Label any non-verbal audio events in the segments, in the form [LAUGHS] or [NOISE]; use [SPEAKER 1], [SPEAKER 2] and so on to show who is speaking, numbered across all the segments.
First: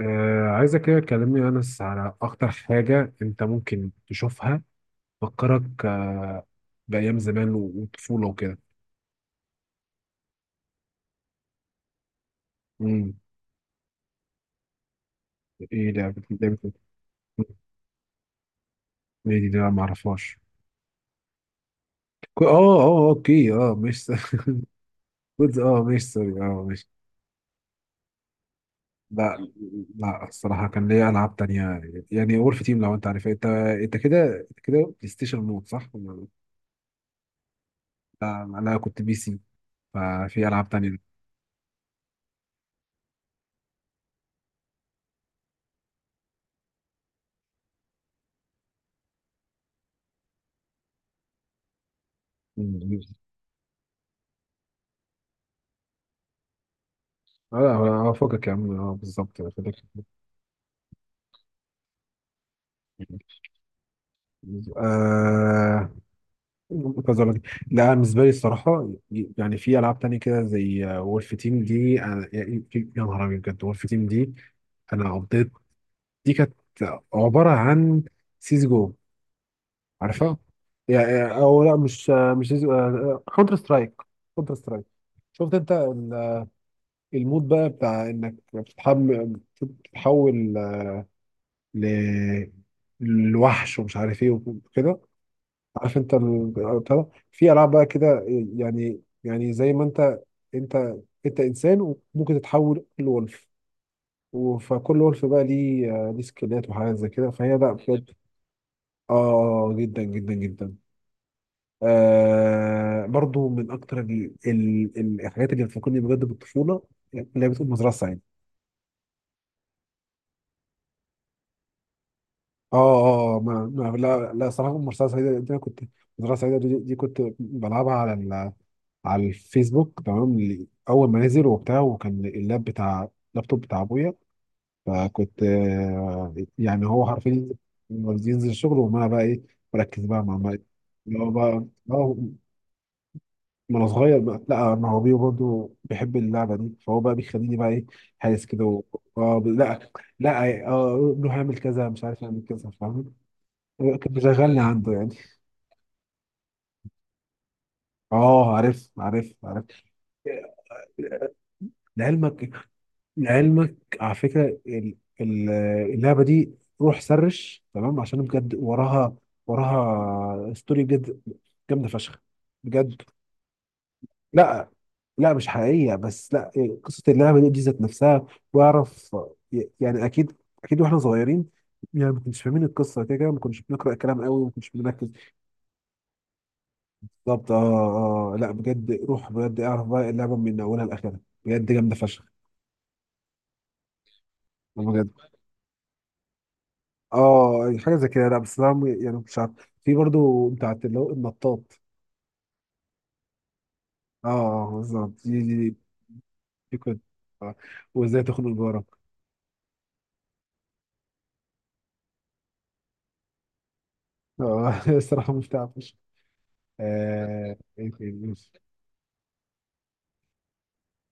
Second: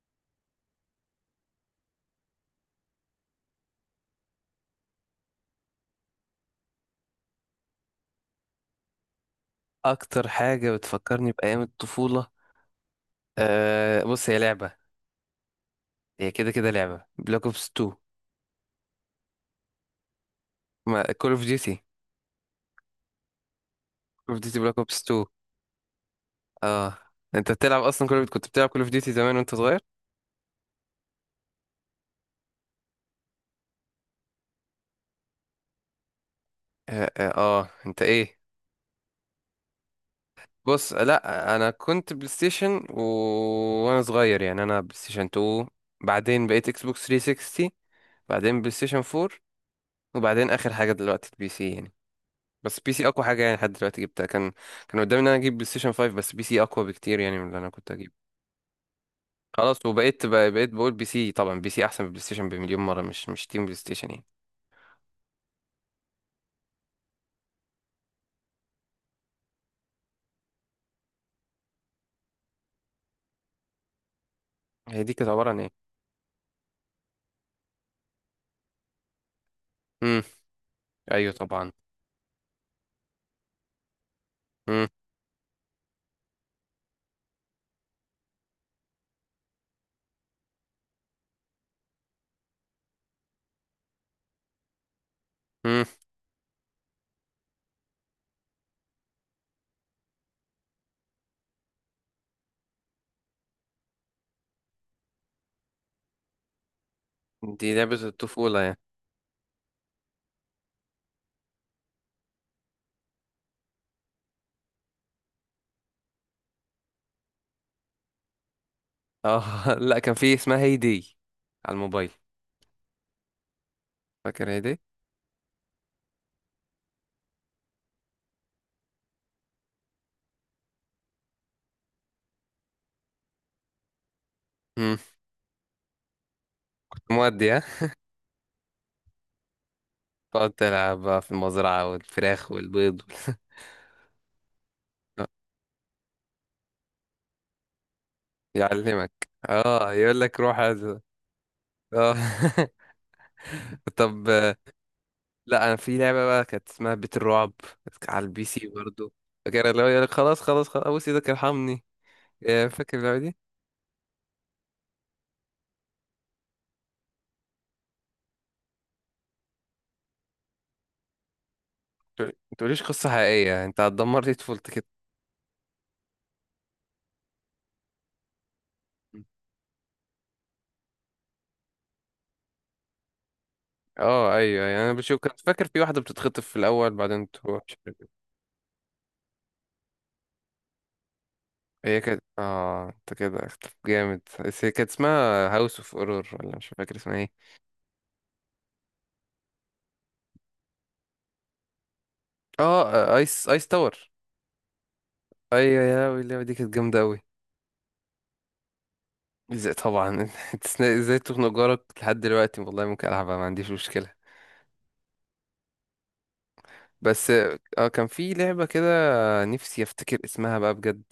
[SPEAKER 1] عايزك كده تكلمني يا أنس على أكتر حاجة أنت ممكن تشوفها تفكرك بأيام زمان وطفولة وكده.
[SPEAKER 2] اكتر حاجه بتفكرني بايام الطفوله.
[SPEAKER 1] مم.
[SPEAKER 2] بص هي لعبه.
[SPEAKER 1] إيه ده، لعبة
[SPEAKER 2] هي كده كده
[SPEAKER 1] إيه؟
[SPEAKER 2] لعبه بلاك اوبس 2.
[SPEAKER 1] إيه دي؟ ده ما أعرفهاش.
[SPEAKER 2] ما كول اوف ديوتي.
[SPEAKER 1] كو- أه أه آه، أوكي مش
[SPEAKER 2] كول اوف ديوتي بلاك اوبس 2.
[SPEAKER 1] [LAUGHS] كنت مش، سوري، مش.
[SPEAKER 2] اه انت بتلعب اصلا كنت بتلعب كول اوف ديوتي زمان
[SPEAKER 1] لا
[SPEAKER 2] وانت صغير؟
[SPEAKER 1] لا، الصراحة كان ليا ألعاب تانية. يعني وولف تيم، لو أنت عارفها. أنت كده، أنت كده بلاي ستيشن مود، صح؟
[SPEAKER 2] اه, آه, اه انت ايه؟
[SPEAKER 1] لا أنا كنت بي سي. ففي ألعاب
[SPEAKER 2] بص
[SPEAKER 1] تانية.
[SPEAKER 2] لا انا كنت بلاي ستيشن وانا صغير يعني انا بلاي ستيشن 2. بعدين بقيت اكس بوكس 360. بعدين بلاي ستيشن 4. وبعدين اخر حاجه دلوقتي البي سي يعني. بس بي
[SPEAKER 1] مم.
[SPEAKER 2] سي اقوى حاجه يعني لحد دلوقتي جبتها. كان قدامي ان انا اجيب بلاي ستيشن 5، بس بي سي اقوى بكتير يعني من
[SPEAKER 1] اه
[SPEAKER 2] اللي انا
[SPEAKER 1] لا،
[SPEAKER 2] كنت اجيبه.
[SPEAKER 1] فوقك يا عم، بالظبط فوقك.
[SPEAKER 2] خلاص، وبقيت بقى بقيت بقول بي سي. طبعا بي سي احسن من بلاي ستيشن بمليون مره. مش تيم بلاي ستيشن يعني.
[SPEAKER 1] آه... كذا لك. لا أنا بالنسبه لي الصراحه، يعني في العاب تانية كده زي وولف تيم دي. يا نهار ابيض، بجد وولف تيم دي.
[SPEAKER 2] هي
[SPEAKER 1] انا
[SPEAKER 2] دي كانت عباره
[SPEAKER 1] قضيت،
[SPEAKER 2] عن ايه؟
[SPEAKER 1] دي كانت عباره عن سيز جو،
[SPEAKER 2] امم.
[SPEAKER 1] عارفها؟
[SPEAKER 2] ايوه
[SPEAKER 1] يعني او
[SPEAKER 2] طبعا.
[SPEAKER 1] لا، مش مش كونتر سترايك. كونتر سترايك.
[SPEAKER 2] امم.
[SPEAKER 1] شفت انت ال- المود بقى بتاع انك بتتحول ل... لوحش ومش عارف ايه وكده.
[SPEAKER 2] امم.
[SPEAKER 1] عارف انت بتاع ده؟ في العاب بقى كده، يعني زي ما انت، انت انت انسان وممكن تتحول لولف. فكل ولف بقى ليه سكيلات وحاجات زي كده، فهي لا
[SPEAKER 2] دي لعبه
[SPEAKER 1] بجد.
[SPEAKER 2] الطفوله يعني.
[SPEAKER 1] اه جدا جدا جدا. آه، برضو من اكتر الحاجات اللي بتفكرني بجد بالطفوله، اللي هي بتقول مزرعه سعيده.
[SPEAKER 2] اه [LAUGHS] لا كان في اسمها هي دي، على الموبايل.
[SPEAKER 1] اه. اه ما... ما... لا
[SPEAKER 2] فاكر
[SPEAKER 1] لا،
[SPEAKER 2] هي
[SPEAKER 1] صراحه
[SPEAKER 2] دي.
[SPEAKER 1] مزرعه سعيده دي انا كنت، مزرعه سعيده دي، كنت بلعبها على الفيسبوك، تمام، اول ما نزل وبتاع، وكان بتاع اللابتوب بتاع ابويا.
[SPEAKER 2] امم.
[SPEAKER 1] فكنت يعني هو حرفيا
[SPEAKER 2] مودي ها.
[SPEAKER 1] ينزل الشغل، وما بقى ايه، بركز بقى
[SPEAKER 2] تقعد
[SPEAKER 1] مع
[SPEAKER 2] تلعب
[SPEAKER 1] اللي
[SPEAKER 2] بقى
[SPEAKER 1] هو
[SPEAKER 2] في
[SPEAKER 1] بقى
[SPEAKER 2] المزرعه
[SPEAKER 1] هو.
[SPEAKER 2] والفراخ والبيض
[SPEAKER 1] ما انا صغير بقى، لا ما هو بيه
[SPEAKER 2] وال-
[SPEAKER 1] برضه بيحب اللعبه دي، فهو بقى بيخليني بقى ايه هايس
[SPEAKER 2] [LAUGHS]
[SPEAKER 1] كده و...
[SPEAKER 2] يعلمك.
[SPEAKER 1] لا.
[SPEAKER 2] اه يقول لك روح
[SPEAKER 1] لا
[SPEAKER 2] هذا.
[SPEAKER 1] اه، روح اعمل كذا، مش
[SPEAKER 2] اه
[SPEAKER 1] عارف اعمل
[SPEAKER 2] [LAUGHS]
[SPEAKER 1] كذا، فاهم. كان
[SPEAKER 2] طب
[SPEAKER 1] مشغلني عنده يعني.
[SPEAKER 2] لا انا في لعبه بقى كانت اسمها بيت الرعب، كانت على البي
[SPEAKER 1] اه
[SPEAKER 2] سي
[SPEAKER 1] عارف
[SPEAKER 2] برضو.
[SPEAKER 1] عارف عارف.
[SPEAKER 2] فاكر اللي هو يقولك خلاص خلاص خلاص ابوس ايدك ارحمني؟
[SPEAKER 1] لعلمك
[SPEAKER 2] آه، فاكر اللعبه دي.
[SPEAKER 1] لعلمك، على فكرة ال- اللعبة دي، روح سرش، تمام، عشان بجد وراها، ستوري بجد جامدة فشخ.
[SPEAKER 2] ما تقوليش
[SPEAKER 1] بجد
[SPEAKER 2] قصه حقيقيه، انت هتدمر لي
[SPEAKER 1] لا
[SPEAKER 2] طفولتي كده.
[SPEAKER 1] لا، مش حقيقية، بس لا إيه، قصة اللعبة دي ذات نفسها. واعرف، يعني أكيد أكيد واحنا صغيرين، يعني ما كناش فاهمين القصة، كده كده ما كناش بنقرأ الكلام
[SPEAKER 2] اه
[SPEAKER 1] قوي وما
[SPEAKER 2] ايوه
[SPEAKER 1] كناش
[SPEAKER 2] يعني انا
[SPEAKER 1] بنركز.
[SPEAKER 2] بشوف كنت فاكر في واحده بتتخطف في الاول بعدين
[SPEAKER 1] بالظبط
[SPEAKER 2] تروح مش عارف إيه.
[SPEAKER 1] لا بجد، روح بجد اعرف بقى اللعبة من أولها لآخرها. بجد جامدة
[SPEAKER 2] هي كانت
[SPEAKER 1] فشخ.
[SPEAKER 2] انت كده اختلف جامد، بس هي كانت
[SPEAKER 1] بجد.
[SPEAKER 2] اسمها هاوس اوف اورور ولا مش فاكر اسمها ايه.
[SPEAKER 1] اه يعني حاجه زي كده، لا بس انا يعني مش عارف، في برضو بتاعت اللي هو النطاط.
[SPEAKER 2] اه ايس ايس تاور.
[SPEAKER 1] اه، بالظبط دي دي.
[SPEAKER 2] ايوه يا لهوي اللعبه دي كانت
[SPEAKER 1] دي
[SPEAKER 2] جامده
[SPEAKER 1] كنت.
[SPEAKER 2] قوي.
[SPEAKER 1] آه. وازاي تخنق جارك.
[SPEAKER 2] ازاي طبعا [LAUGHS] إنت ازاي تخنق جارك؟ لحد دلوقتي والله ممكن العبها، ما عنديش مشكله.
[SPEAKER 1] اه [LAUGHS] الصراحه مش تعرفش.
[SPEAKER 2] بس اه
[SPEAKER 1] ايه
[SPEAKER 2] كان
[SPEAKER 1] تاني؟
[SPEAKER 2] في
[SPEAKER 1] مش
[SPEAKER 2] لعبة كده، نفسي افتكر اسمها بقى بجد.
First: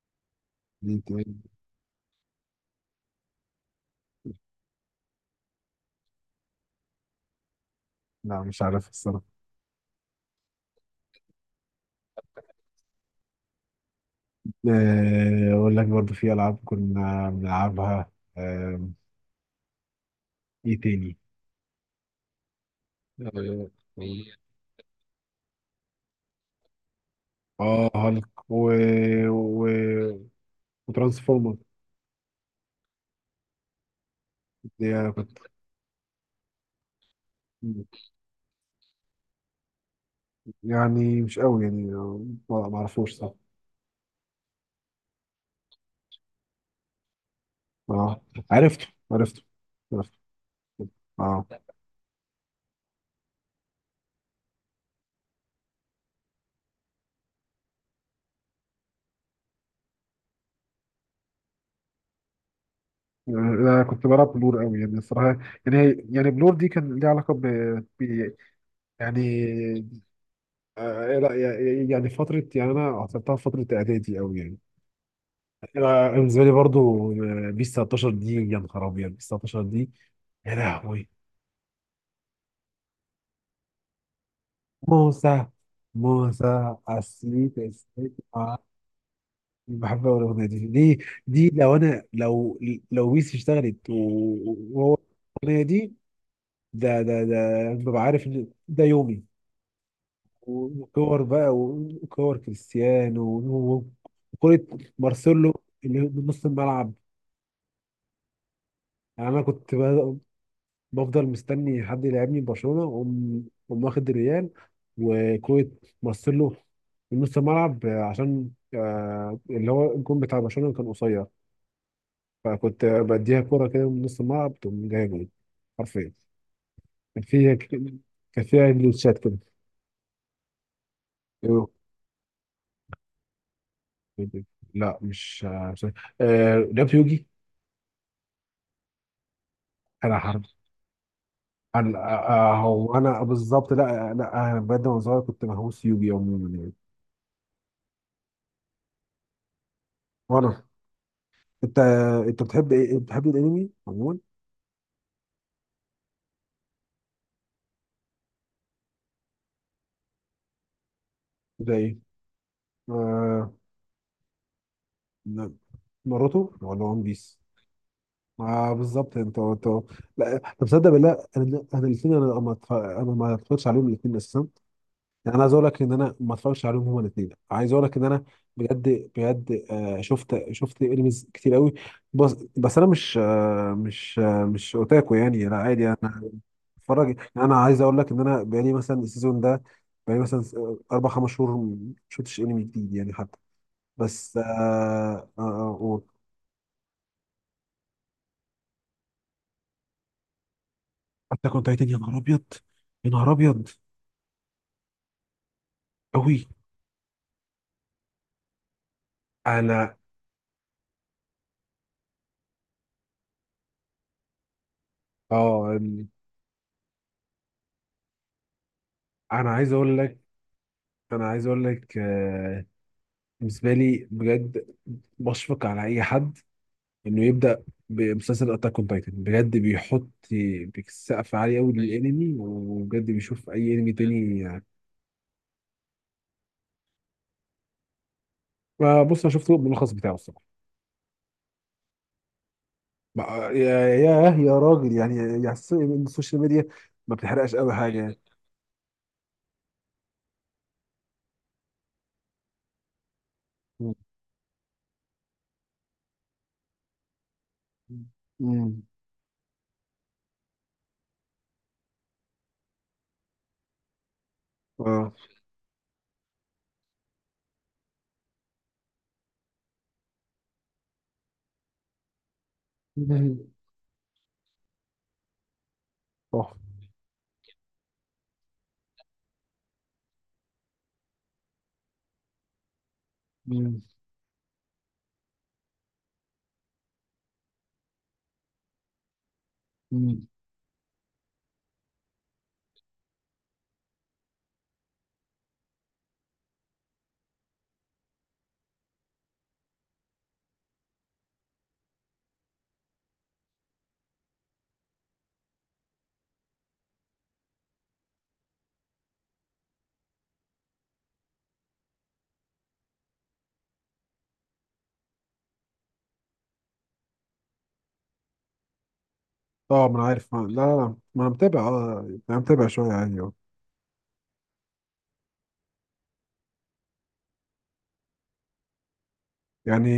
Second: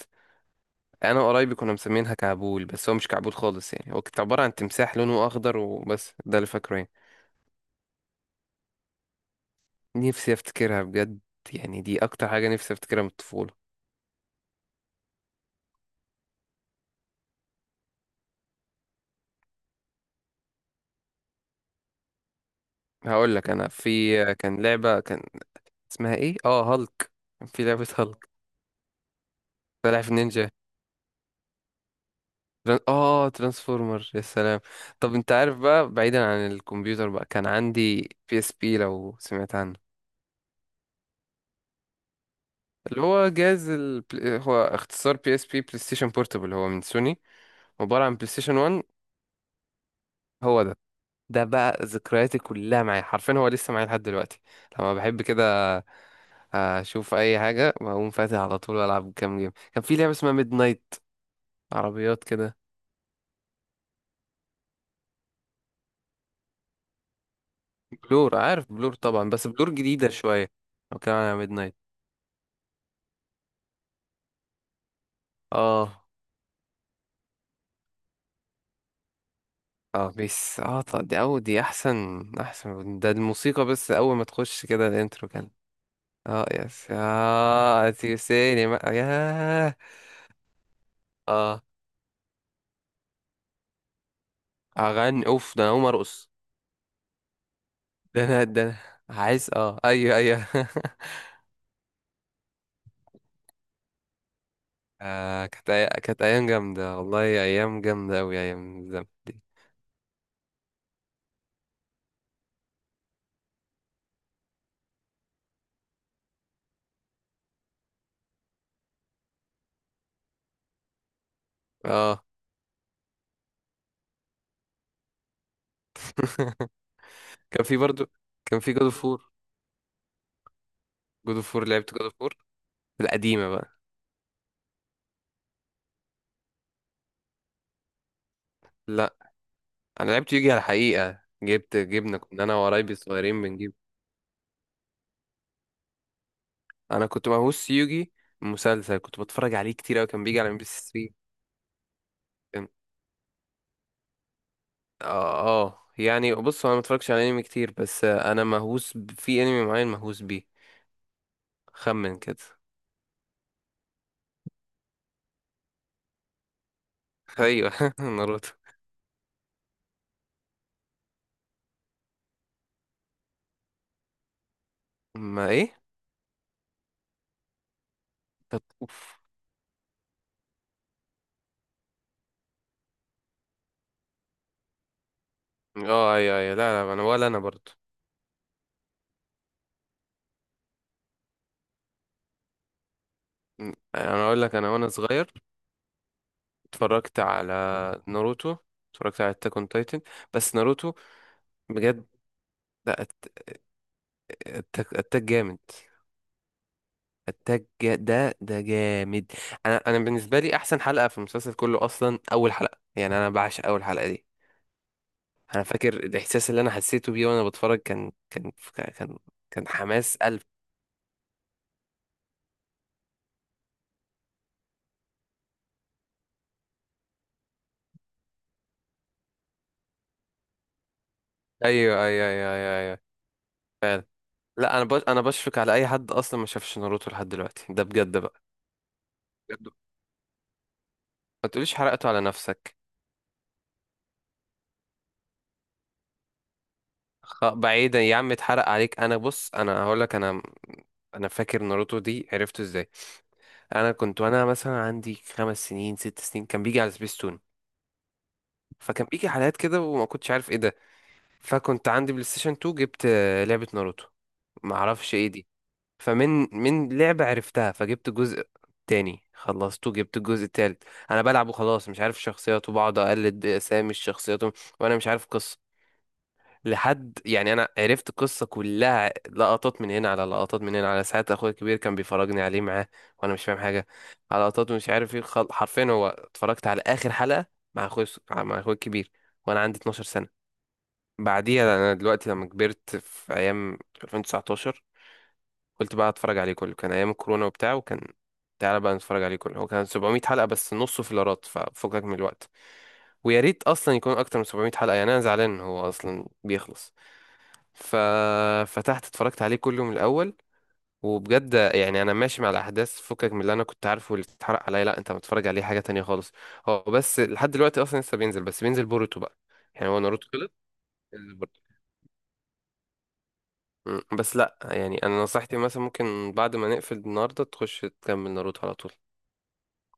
[SPEAKER 1] مين
[SPEAKER 2] انا
[SPEAKER 1] تاني؟
[SPEAKER 2] وقرايبي كنا مسمينها كعبول، بس هو مش كعبول خالص يعني، هو كانت عبارة عن تمساح لونه اخضر وبس، ده اللي فاكره يعني.
[SPEAKER 1] لا مش عارف الصراحه.
[SPEAKER 2] نفسي افتكرها بجد. يعني دي اكتر حاجة نفسي افتكرها من الطفولة.
[SPEAKER 1] اقول لك، برضو في العاب كنا بنلعبها. ايه تاني؟
[SPEAKER 2] هقول لك
[SPEAKER 1] آه،
[SPEAKER 2] انا في كان لعبة كان اسمها ايه، هالك. كان في لعبة
[SPEAKER 1] اه
[SPEAKER 2] [LAUGHS] هالك.
[SPEAKER 1] هالك و... و...
[SPEAKER 2] سلاحف النينجا.
[SPEAKER 1] وترانسفورمر.
[SPEAKER 2] ترانسفورمر يا سلام.
[SPEAKER 1] دي
[SPEAKER 2] طب انت
[SPEAKER 1] كنت.
[SPEAKER 2] عارف بقى، بعيدا عن الكمبيوتر بقى كان عندي بي اس بي لو سمعت عنه.
[SPEAKER 1] يعني مش قوي، يعني ما ما
[SPEAKER 2] اللي
[SPEAKER 1] اعرفوش،
[SPEAKER 2] هو
[SPEAKER 1] صح.
[SPEAKER 2] جهاز هو اختصار بي اس بي بلاي ستيشن بورتبل، هو من سوني، عبارة عن
[SPEAKER 1] اه،
[SPEAKER 2] بلاي ستيشن 1.
[SPEAKER 1] عرفته عرفته عرفته.
[SPEAKER 2] هو ده. ده
[SPEAKER 1] اه
[SPEAKER 2] بقى ذكرياتي كلها معايا حرفيا، هو لسه معايا لحد دلوقتي. لما بحب كده اشوف اي حاجة بقوم فاتح على طول والعب كام جيم. كان في لعبة اسمها ميد نايت، عربيات كده.
[SPEAKER 1] انا كنت بلعب بلور قوي، يعني الصراحه. يعني هي يعني بلور دي كان ليها علاقه ب-
[SPEAKER 2] بلور عارف بلور
[SPEAKER 1] يعني
[SPEAKER 2] طبعا، بس بلور جديدة شوية. لو كان
[SPEAKER 1] لا،
[SPEAKER 2] على ميد نايت
[SPEAKER 1] يعني فتره، يعني انا عصرتها في فتره اعدادي قوي يعني.
[SPEAKER 2] اه.
[SPEAKER 1] أنا بالنسبه لي برضو، بيس 19 دي، يا نهار ابيض، بيس 19 دي.
[SPEAKER 2] اه
[SPEAKER 1] يا
[SPEAKER 2] بس اه
[SPEAKER 1] لهوي.
[SPEAKER 2] طب دي او دي احسن. احسن ده الموسيقى بس، اول ما تخش كده الانترو
[SPEAKER 1] موسى،
[SPEAKER 2] كان اه
[SPEAKER 1] موسى
[SPEAKER 2] يس
[SPEAKER 1] عسليت عسليت،
[SPEAKER 2] تيسيني بقى ياه.
[SPEAKER 1] بحب أوي الاغنيه دي، دي
[SPEAKER 2] اه
[SPEAKER 1] لو انا لو، لو بيس اشتغلت وهو،
[SPEAKER 2] اغني اوف
[SPEAKER 1] الاغنيه
[SPEAKER 2] ده انا اقوم
[SPEAKER 1] دي
[SPEAKER 2] ارقص.
[SPEAKER 1] ده ده، ببقى
[SPEAKER 2] ده
[SPEAKER 1] عارف
[SPEAKER 2] انا
[SPEAKER 1] ان
[SPEAKER 2] ده،
[SPEAKER 1] ده
[SPEAKER 2] انا
[SPEAKER 1] يومي.
[SPEAKER 2] عايز، اه ايوه ايوه [LAUGHS]
[SPEAKER 1] وكور بقى، وكور كريستيانو وكرة
[SPEAKER 2] آه
[SPEAKER 1] مارسيلو اللي
[SPEAKER 2] كانت
[SPEAKER 1] من نص
[SPEAKER 2] ايام
[SPEAKER 1] الملعب.
[SPEAKER 2] جامده والله، ايام جامده اوي ايام الزمن
[SPEAKER 1] يعني
[SPEAKER 2] دي.
[SPEAKER 1] انا كنت بفضل مستني حد يلعبني برشلونة، واقوم واخد الريال، وكرة مارسيلو من نص الملعب، عشان اللي هو الجون بتاع برشلونة كان قصير.
[SPEAKER 2] اه
[SPEAKER 1] فكنت بديها كورة كده من نص الملعب، تقوم جاية جول، حرفيا.
[SPEAKER 2] [LAUGHS] كان في
[SPEAKER 1] كان
[SPEAKER 2] برضو، كان
[SPEAKER 1] فيها
[SPEAKER 2] في جود اوف
[SPEAKER 1] جليتشات
[SPEAKER 2] فور.
[SPEAKER 1] كده.
[SPEAKER 2] لعبت جود اوف فور القديمه بقى.
[SPEAKER 1] لا لعبت يوجي.
[SPEAKER 2] لا انا
[SPEAKER 1] انا
[SPEAKER 2] لعبت
[SPEAKER 1] حرب.
[SPEAKER 2] يوجي على الحقيقه،
[SPEAKER 1] انا
[SPEAKER 2] جبنا، كنا انا وقرايبي
[SPEAKER 1] هو انا
[SPEAKER 2] الصغيرين
[SPEAKER 1] بالظبط،
[SPEAKER 2] بنجيب.
[SPEAKER 1] لا لا، انا بجد وانا صغير كنت مهووس يوجي عموما يعني.
[SPEAKER 2] انا كنت مهووس يوجي. مسلسل كنت بتفرج عليه كتير اوي، كان بيجي على ام
[SPEAKER 1] وانا
[SPEAKER 2] بي سي
[SPEAKER 1] انت انت
[SPEAKER 2] 3.
[SPEAKER 1] بتحب ايه، بتحب الانمي عموما؟
[SPEAKER 2] اه. آه. يعني بص هو انا متفرجش على انمي كتير، بس آه، انا مهووس في انمي معين مهووس بيه.
[SPEAKER 1] زي ايه؟
[SPEAKER 2] خمن كده.
[SPEAKER 1] آه، ناروتو ولا ون بيس؟
[SPEAKER 2] ايوه [LAUGHS] ناروتو.
[SPEAKER 1] آه، بالظبط انت، انت. لا طب تصدق بالله؟ انا الاثنين، انا ما اتف- انا ما اتفرجتش عليهم الاثنين اساسا. يعني انا
[SPEAKER 2] ما
[SPEAKER 1] عايز اقول
[SPEAKER 2] ايه.
[SPEAKER 1] لك ان انا ما اتفرجتش عليهم هما الاثنين. عايز اقول لك ان انا
[SPEAKER 2] طب
[SPEAKER 1] بجد
[SPEAKER 2] اوف.
[SPEAKER 1] بجد، شفت انميز كتير قوي. بس بس انا مش اوتاكو يعني، لا عادي
[SPEAKER 2] اه
[SPEAKER 1] انا
[SPEAKER 2] ايوه ايوه. لا لا انا،
[SPEAKER 1] بتفرج.
[SPEAKER 2] ولا انا
[SPEAKER 1] يعني انا
[SPEAKER 2] برضو.
[SPEAKER 1] عايز اقول لك ان انا بقالي مثلا السيزون ده، بقالي مثلا اربع خمس شهور ما شفتش انمي جديد يعني حتى،
[SPEAKER 2] انا
[SPEAKER 1] بس
[SPEAKER 2] اقول لك انا وانا صغير
[SPEAKER 1] آه آه
[SPEAKER 2] اتفرجت على ناروتو، اتفرجت على اتاك اون تايتن، بس ناروتو
[SPEAKER 1] حتى كنت تايتن. يا
[SPEAKER 2] بجد.
[SPEAKER 1] نهار ابيض،
[SPEAKER 2] لا
[SPEAKER 1] يا نهار
[SPEAKER 2] أت-
[SPEAKER 1] ابيض
[SPEAKER 2] اتاك جامد.
[SPEAKER 1] قوي.
[SPEAKER 2] اتاك جا- ده ده جامد. انا
[SPEAKER 1] انا
[SPEAKER 2] انا بالنسبه لي احسن حلقه في المسلسل كله اصلا اول حلقه، يعني انا بعشق اول حلقه دي. انا
[SPEAKER 1] اه،
[SPEAKER 2] فاكر الاحساس اللي انا حسيته بيه وانا بتفرج، كان
[SPEAKER 1] انا
[SPEAKER 2] كان
[SPEAKER 1] عايز اقول
[SPEAKER 2] حماس
[SPEAKER 1] لك،
[SPEAKER 2] قلب.
[SPEAKER 1] انا عايز اقول لك آه بالنسبه لي بجد، بشفق على اي حد انه يبدا بمسلسل اتاك اون تايتن، بجد بيحط سقف عالي قوي، ايوه
[SPEAKER 2] ايوه ايوه
[SPEAKER 1] للانمي،
[SPEAKER 2] ايوه ايوه ايوه،
[SPEAKER 1] وبجد بيشوف اي انمي
[SPEAKER 2] فعلا.
[SPEAKER 1] تاني.
[SPEAKER 2] لا انا بشفق على اي حد اصلا ما شافش ناروتو لحد دلوقتي ده بجد بقى.
[SPEAKER 1] ما بص، انا شفت
[SPEAKER 2] بجد.
[SPEAKER 1] الملخص بتاعه الصراحه.
[SPEAKER 2] ما تقوليش حرقته على نفسك.
[SPEAKER 1] ما- يا يا يا راجل، يعني السوشيال ميديا ما بتحرقش قوي حاجه،
[SPEAKER 2] بعيدا
[SPEAKER 1] يعني
[SPEAKER 2] يا
[SPEAKER 1] جدا.
[SPEAKER 2] عم، اتحرق عليك. انا بص انا هقول لك انا انا فاكر ناروتو دي عرفته ازاي. انا
[SPEAKER 1] مم.
[SPEAKER 2] كنت وانا مثلا عندي خمس سنين ست سنين كان بيجي على سبيستون.
[SPEAKER 1] مم.
[SPEAKER 2] فكان بيجي حلقات كده وما كنتش عارف ايه ده. فكنت عندي بلاي ستيشن 2، جبت آه، لعبة ناروتو، ما
[SPEAKER 1] اه
[SPEAKER 2] اعرفش ايه دي. فمن لعبة عرفتها، فجبت جزء تاني خلصته جبت الجزء التالت. انا بلعب وخلاص مش عارف الشخصيات، وبقعد
[SPEAKER 1] [LAUGHS]
[SPEAKER 2] اقلد اسامي الشخصيات وانا مش عارف قصة.
[SPEAKER 1] اه.
[SPEAKER 2] لحد يعني انا عرفت القصة كلها لقطات من هنا، على لقطات من هنا، على ساعات اخويا الكبير كان بيفرجني عليه معاه وانا مش فاهم
[SPEAKER 1] مم.
[SPEAKER 2] حاجة. على لقطات ومش عارف ايه حرفيا هو اتفرجت على اخر حلقة مع اخويا الكبير وانا عندي 12
[SPEAKER 1] مم.
[SPEAKER 2] سنة. بعديها انا دلوقتي لما كبرت في ايام 2019 قلت بقى اتفرج عليه كله، كان ايام الكورونا وبتاع. وكان تعالى بقى نتفرج عليه كله، هو كان 700 حلقة بس نصه فيلرات، ففكك من الوقت. ويا ريت اصلا يكون اكتر من 700 حلقة، يعني انا زعلان إن هو اصلا بيخلص. ففتحت اتفرجت عليه كله من الاول. وبجد يعني انا ماشي مع الاحداث فكك من اللي انا كنت عارفه، واللي اتحرق عليا لا، انت متفرج عليه حاجة تانية خالص. هو بس لحد دلوقتي اصلا لسه بينزل، بس بينزل بوروتو بقى.
[SPEAKER 1] آه،
[SPEAKER 2] يعني
[SPEAKER 1] ما
[SPEAKER 2] هو
[SPEAKER 1] انا
[SPEAKER 2] ناروتو
[SPEAKER 1] عارف، ما لا
[SPEAKER 2] خلص،
[SPEAKER 1] لا لا، ما انا
[SPEAKER 2] بينزل بوروتو.
[SPEAKER 1] متابع، اه انا متابع شويه يعني.
[SPEAKER 2] مم. بس لا يعني انا نصيحتي مثلا ممكن بعد ما نقفل النهارده تخش تكمل ناروتو على طول.
[SPEAKER 1] يعني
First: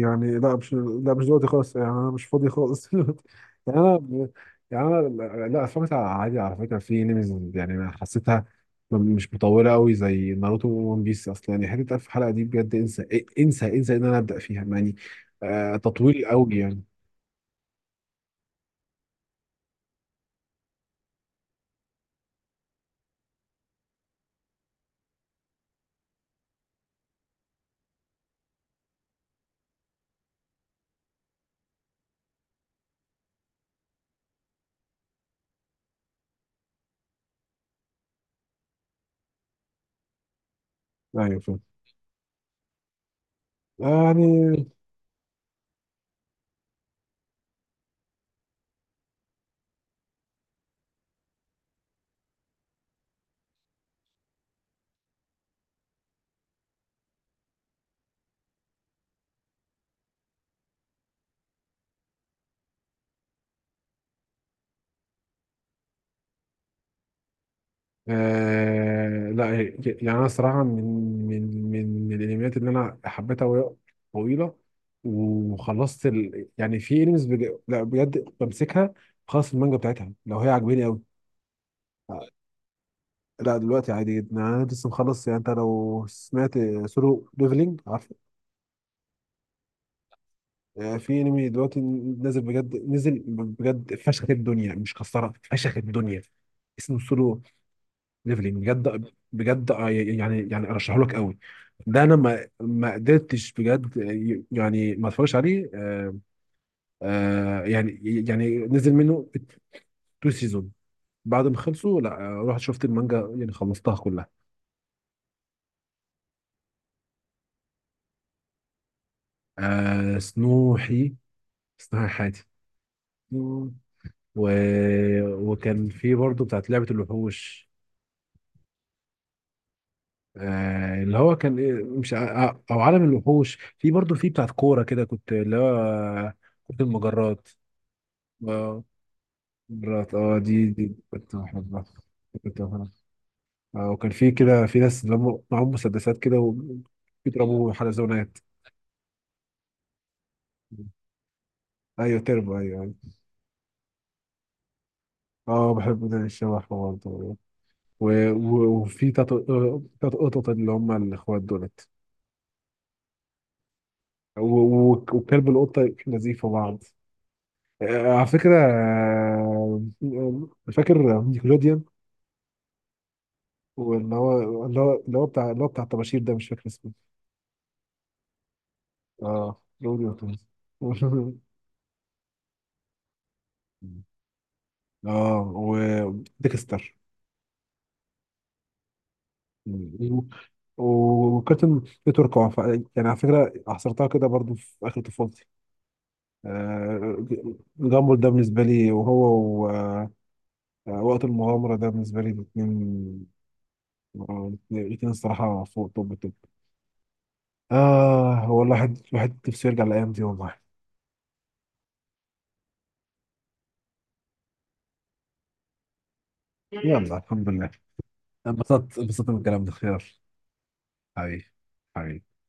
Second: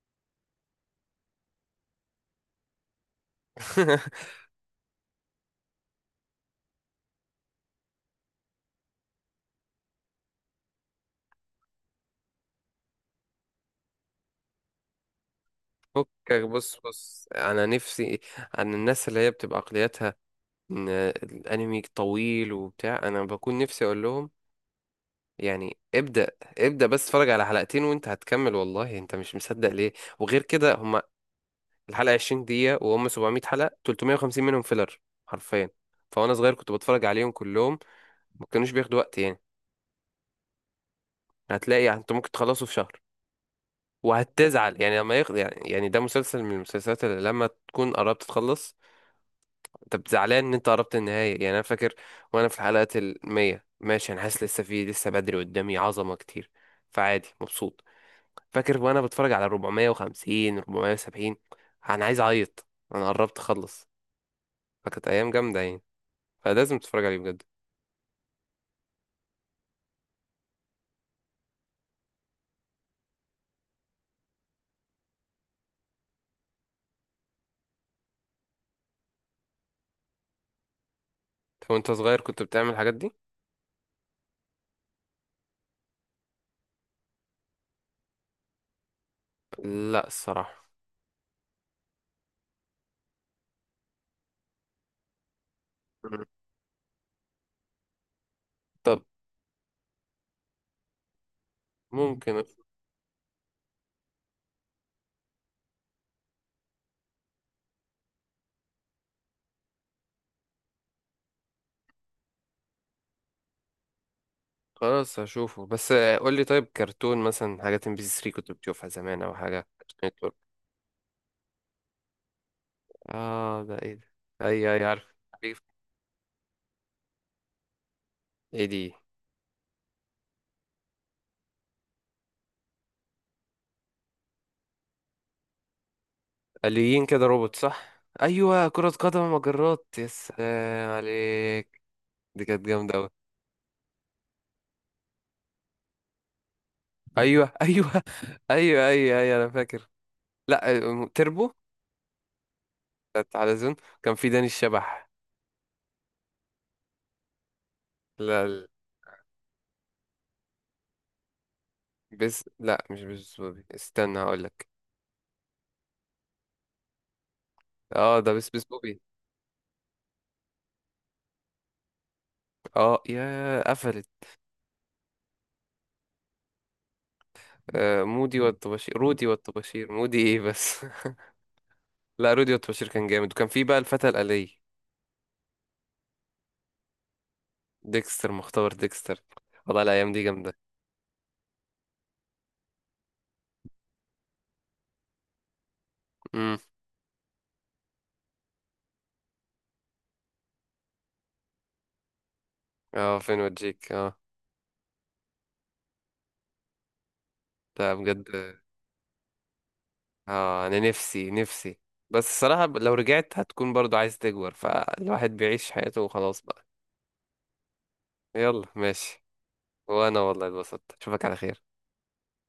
[SPEAKER 1] يعني لا مش، لا مش دلوقتي خالص، يعني انا مش فاضي خالص [LAUGHS] دلوقتي. يعني انا
[SPEAKER 2] [LAUGHS]
[SPEAKER 1] يعني انا لا لا، اتفرجت على عادي، على فكره في انميز يعني، أنا حسيتها مش مطوله قوي زي ناروتو وون بيس اصلا، يعني حته 1000 حلقه دي بجد، انسى انسى ان انا ابدا فيها يعني. آه، تطويل
[SPEAKER 2] فكك
[SPEAKER 1] قوي
[SPEAKER 2] بص
[SPEAKER 1] يعني.
[SPEAKER 2] بص انا نفسي عن الناس اللي هي بتبقى عقليتها ان الانمي طويل وبتاع، انا بكون نفسي اقول لهم يعني ابدأ بس اتفرج على حلقتين وانت هتكمل والله، انت مش مصدق ليه. وغير كده هما الحلقة 20 دقيقة، وهم 700 حلقة 350 منهم فيلر حرفيا. فوانا صغير كنت بتفرج عليهم كلهم، ما كانوش بياخدوا وقت يعني.
[SPEAKER 1] ايوه فاهم.
[SPEAKER 2] هتلاقي يعني انت ممكن تخلصه في شهر.
[SPEAKER 1] يعني
[SPEAKER 2] وهتزعل يعني يعني يعني ده مسلسل من المسلسلات اللي لما تكون قربت تخلص طب زعلان ان انت قربت النهاية. يعني انا فاكر وانا في الحلقات المية ماشي انا حاسس لسه، في لسه بدري قدامي عظمة كتير، فعادي مبسوط. فاكر وانا بتفرج على 450 470 انا عايز اعيط، انا قربت اخلص. فكانت ايام جامدة يعني، فلازم تتفرج عليه بجد.
[SPEAKER 1] لا، يعني انا صراحه، من الانميات اللي انا حبيتها وهي طويله، وخلصت ال... يعني في انميز بج... لا بجد، بمسكها خلاص، المانجا بتاعتها، لو هي عاجباني قوي.
[SPEAKER 2] طب وانت صغير كنت بتعمل الحاجات دي؟
[SPEAKER 1] لا دلوقتي عادي جدا، يعني انا لسه مخلص، يعني انت لو سمعت سولو ليفلينج، عارفه؟
[SPEAKER 2] لا الصراحة.
[SPEAKER 1] آه، في انمي دلوقتي نازل بجد، نزل بجد فشخ الدنيا، مش كسرها فشخ الدنيا.
[SPEAKER 2] مم.
[SPEAKER 1] اسمه سولو ليفلينج، بجد
[SPEAKER 2] طب
[SPEAKER 1] بجد، يعني ارشحه لك قوي. ده انا
[SPEAKER 2] ممكن
[SPEAKER 1] ما ما قدرتش بجد، يعني ما اتفرجش عليه. يعني، يعني نزل منه تو سيزون. بعد ما خلصوا لا، رحت شفت المانجا يعني، خلصتها كلها.
[SPEAKER 2] خلاص هشوفه بس. قول لي طيب، كرتون مثلا حاجات ام بي سي 3 كنت بتشوفها زمان، او حاجة كارتون
[SPEAKER 1] آه
[SPEAKER 2] نتورك.
[SPEAKER 1] سنوحي، سنوحي حياتي
[SPEAKER 2] اه ده ايه ده؟
[SPEAKER 1] و...
[SPEAKER 2] اي اي عارف.
[SPEAKER 1] وكان في برضه بتاعت لعبة الوحوش.
[SPEAKER 2] ايه دي؟
[SPEAKER 1] آه اللي هو كان إيه، مش ع- او عالم الوحوش، في برضه، في بتاعت كورة كده كنت اللي هو كرة
[SPEAKER 2] آليين كده
[SPEAKER 1] المجرات.
[SPEAKER 2] روبوت، صح؟ ايوه
[SPEAKER 1] آه،
[SPEAKER 2] كرة قدم مجرات، يا
[SPEAKER 1] مرات، اه دي
[SPEAKER 2] سلام
[SPEAKER 1] كنت
[SPEAKER 2] عليك.
[SPEAKER 1] بحبها،
[SPEAKER 2] دي
[SPEAKER 1] كنت
[SPEAKER 2] كانت
[SPEAKER 1] بحبها.
[SPEAKER 2] جامدة اوي.
[SPEAKER 1] آه وكان في كده في ناس اللي هم معاهم مسدسات كده
[SPEAKER 2] ايوه
[SPEAKER 1] وبيضربوا
[SPEAKER 2] ايوه [LAUGHS]
[SPEAKER 1] حلزونات.
[SPEAKER 2] ايوه ايوه ايوه انا فاكر. لا آه، تربو.
[SPEAKER 1] ايوه تربو، ايوه ايوه.
[SPEAKER 2] كانت على زون. كان في داني الشبح.
[SPEAKER 1] اه بحب ده، الشبح برضه.
[SPEAKER 2] لا ال-
[SPEAKER 1] وفي تلات، قطط اللي هم الاخوات دولت.
[SPEAKER 2] بس لا مش بس بوبي، استنى
[SPEAKER 1] و-
[SPEAKER 2] هقول لك.
[SPEAKER 1] وكلب القطه نزيفه بعض،
[SPEAKER 2] اه
[SPEAKER 1] على
[SPEAKER 2] ده بس
[SPEAKER 1] فكره،
[SPEAKER 2] بس بوبي.
[SPEAKER 1] فاكر نيكلوديان؟
[SPEAKER 2] اه يا قفلت.
[SPEAKER 1] واللي هو اللي هو بتاع، اللي هو بتاع الطباشير ده، مش فاكر اسمه.
[SPEAKER 2] آه مودي والطباشير رودي
[SPEAKER 1] اه
[SPEAKER 2] والطباشير،
[SPEAKER 1] رودي
[SPEAKER 2] مودي
[SPEAKER 1] وتوم
[SPEAKER 2] ايه بس. [LAUGHS] لا رودي والطباشير كان جامد. وكان في بقى الفتى
[SPEAKER 1] [LAUGHS]
[SPEAKER 2] الآلية.
[SPEAKER 1] اه وديكستر
[SPEAKER 2] مختبر ديكستر. والله الأيام
[SPEAKER 1] و-
[SPEAKER 2] دي جامدة.
[SPEAKER 1] وكابتن تركوا يعني على فكره، حصرتها كده برضو في اخر طفولتي، آه، جامبل ده بالنسبه لي وهو و- وقت المغامره ده، بالنسبه لي
[SPEAKER 2] اه
[SPEAKER 1] الاثنين،
[SPEAKER 2] فين وديك اه.
[SPEAKER 1] الاثنين الصراحه فوق. طب طب
[SPEAKER 2] لا بجد
[SPEAKER 1] اه هو الواحد، نفسه يرجع الايام دي والله.
[SPEAKER 2] اه، انا نفسي نفسي. بس الصراحة لو رجعت هتكون برضو عايز تكبر، فالواحد بيعيش حياته وخلاص بقى.
[SPEAKER 1] يلا الحمد لله.
[SPEAKER 2] يلا
[SPEAKER 1] انبسطت،
[SPEAKER 2] ماشي.
[SPEAKER 1] انبسطت من الكلام ده،
[SPEAKER 2] وانا
[SPEAKER 1] خير.
[SPEAKER 2] والله اتبسطت، اشوفك على
[SPEAKER 1] حبيبي،
[SPEAKER 2] خير.
[SPEAKER 1] حبيبي.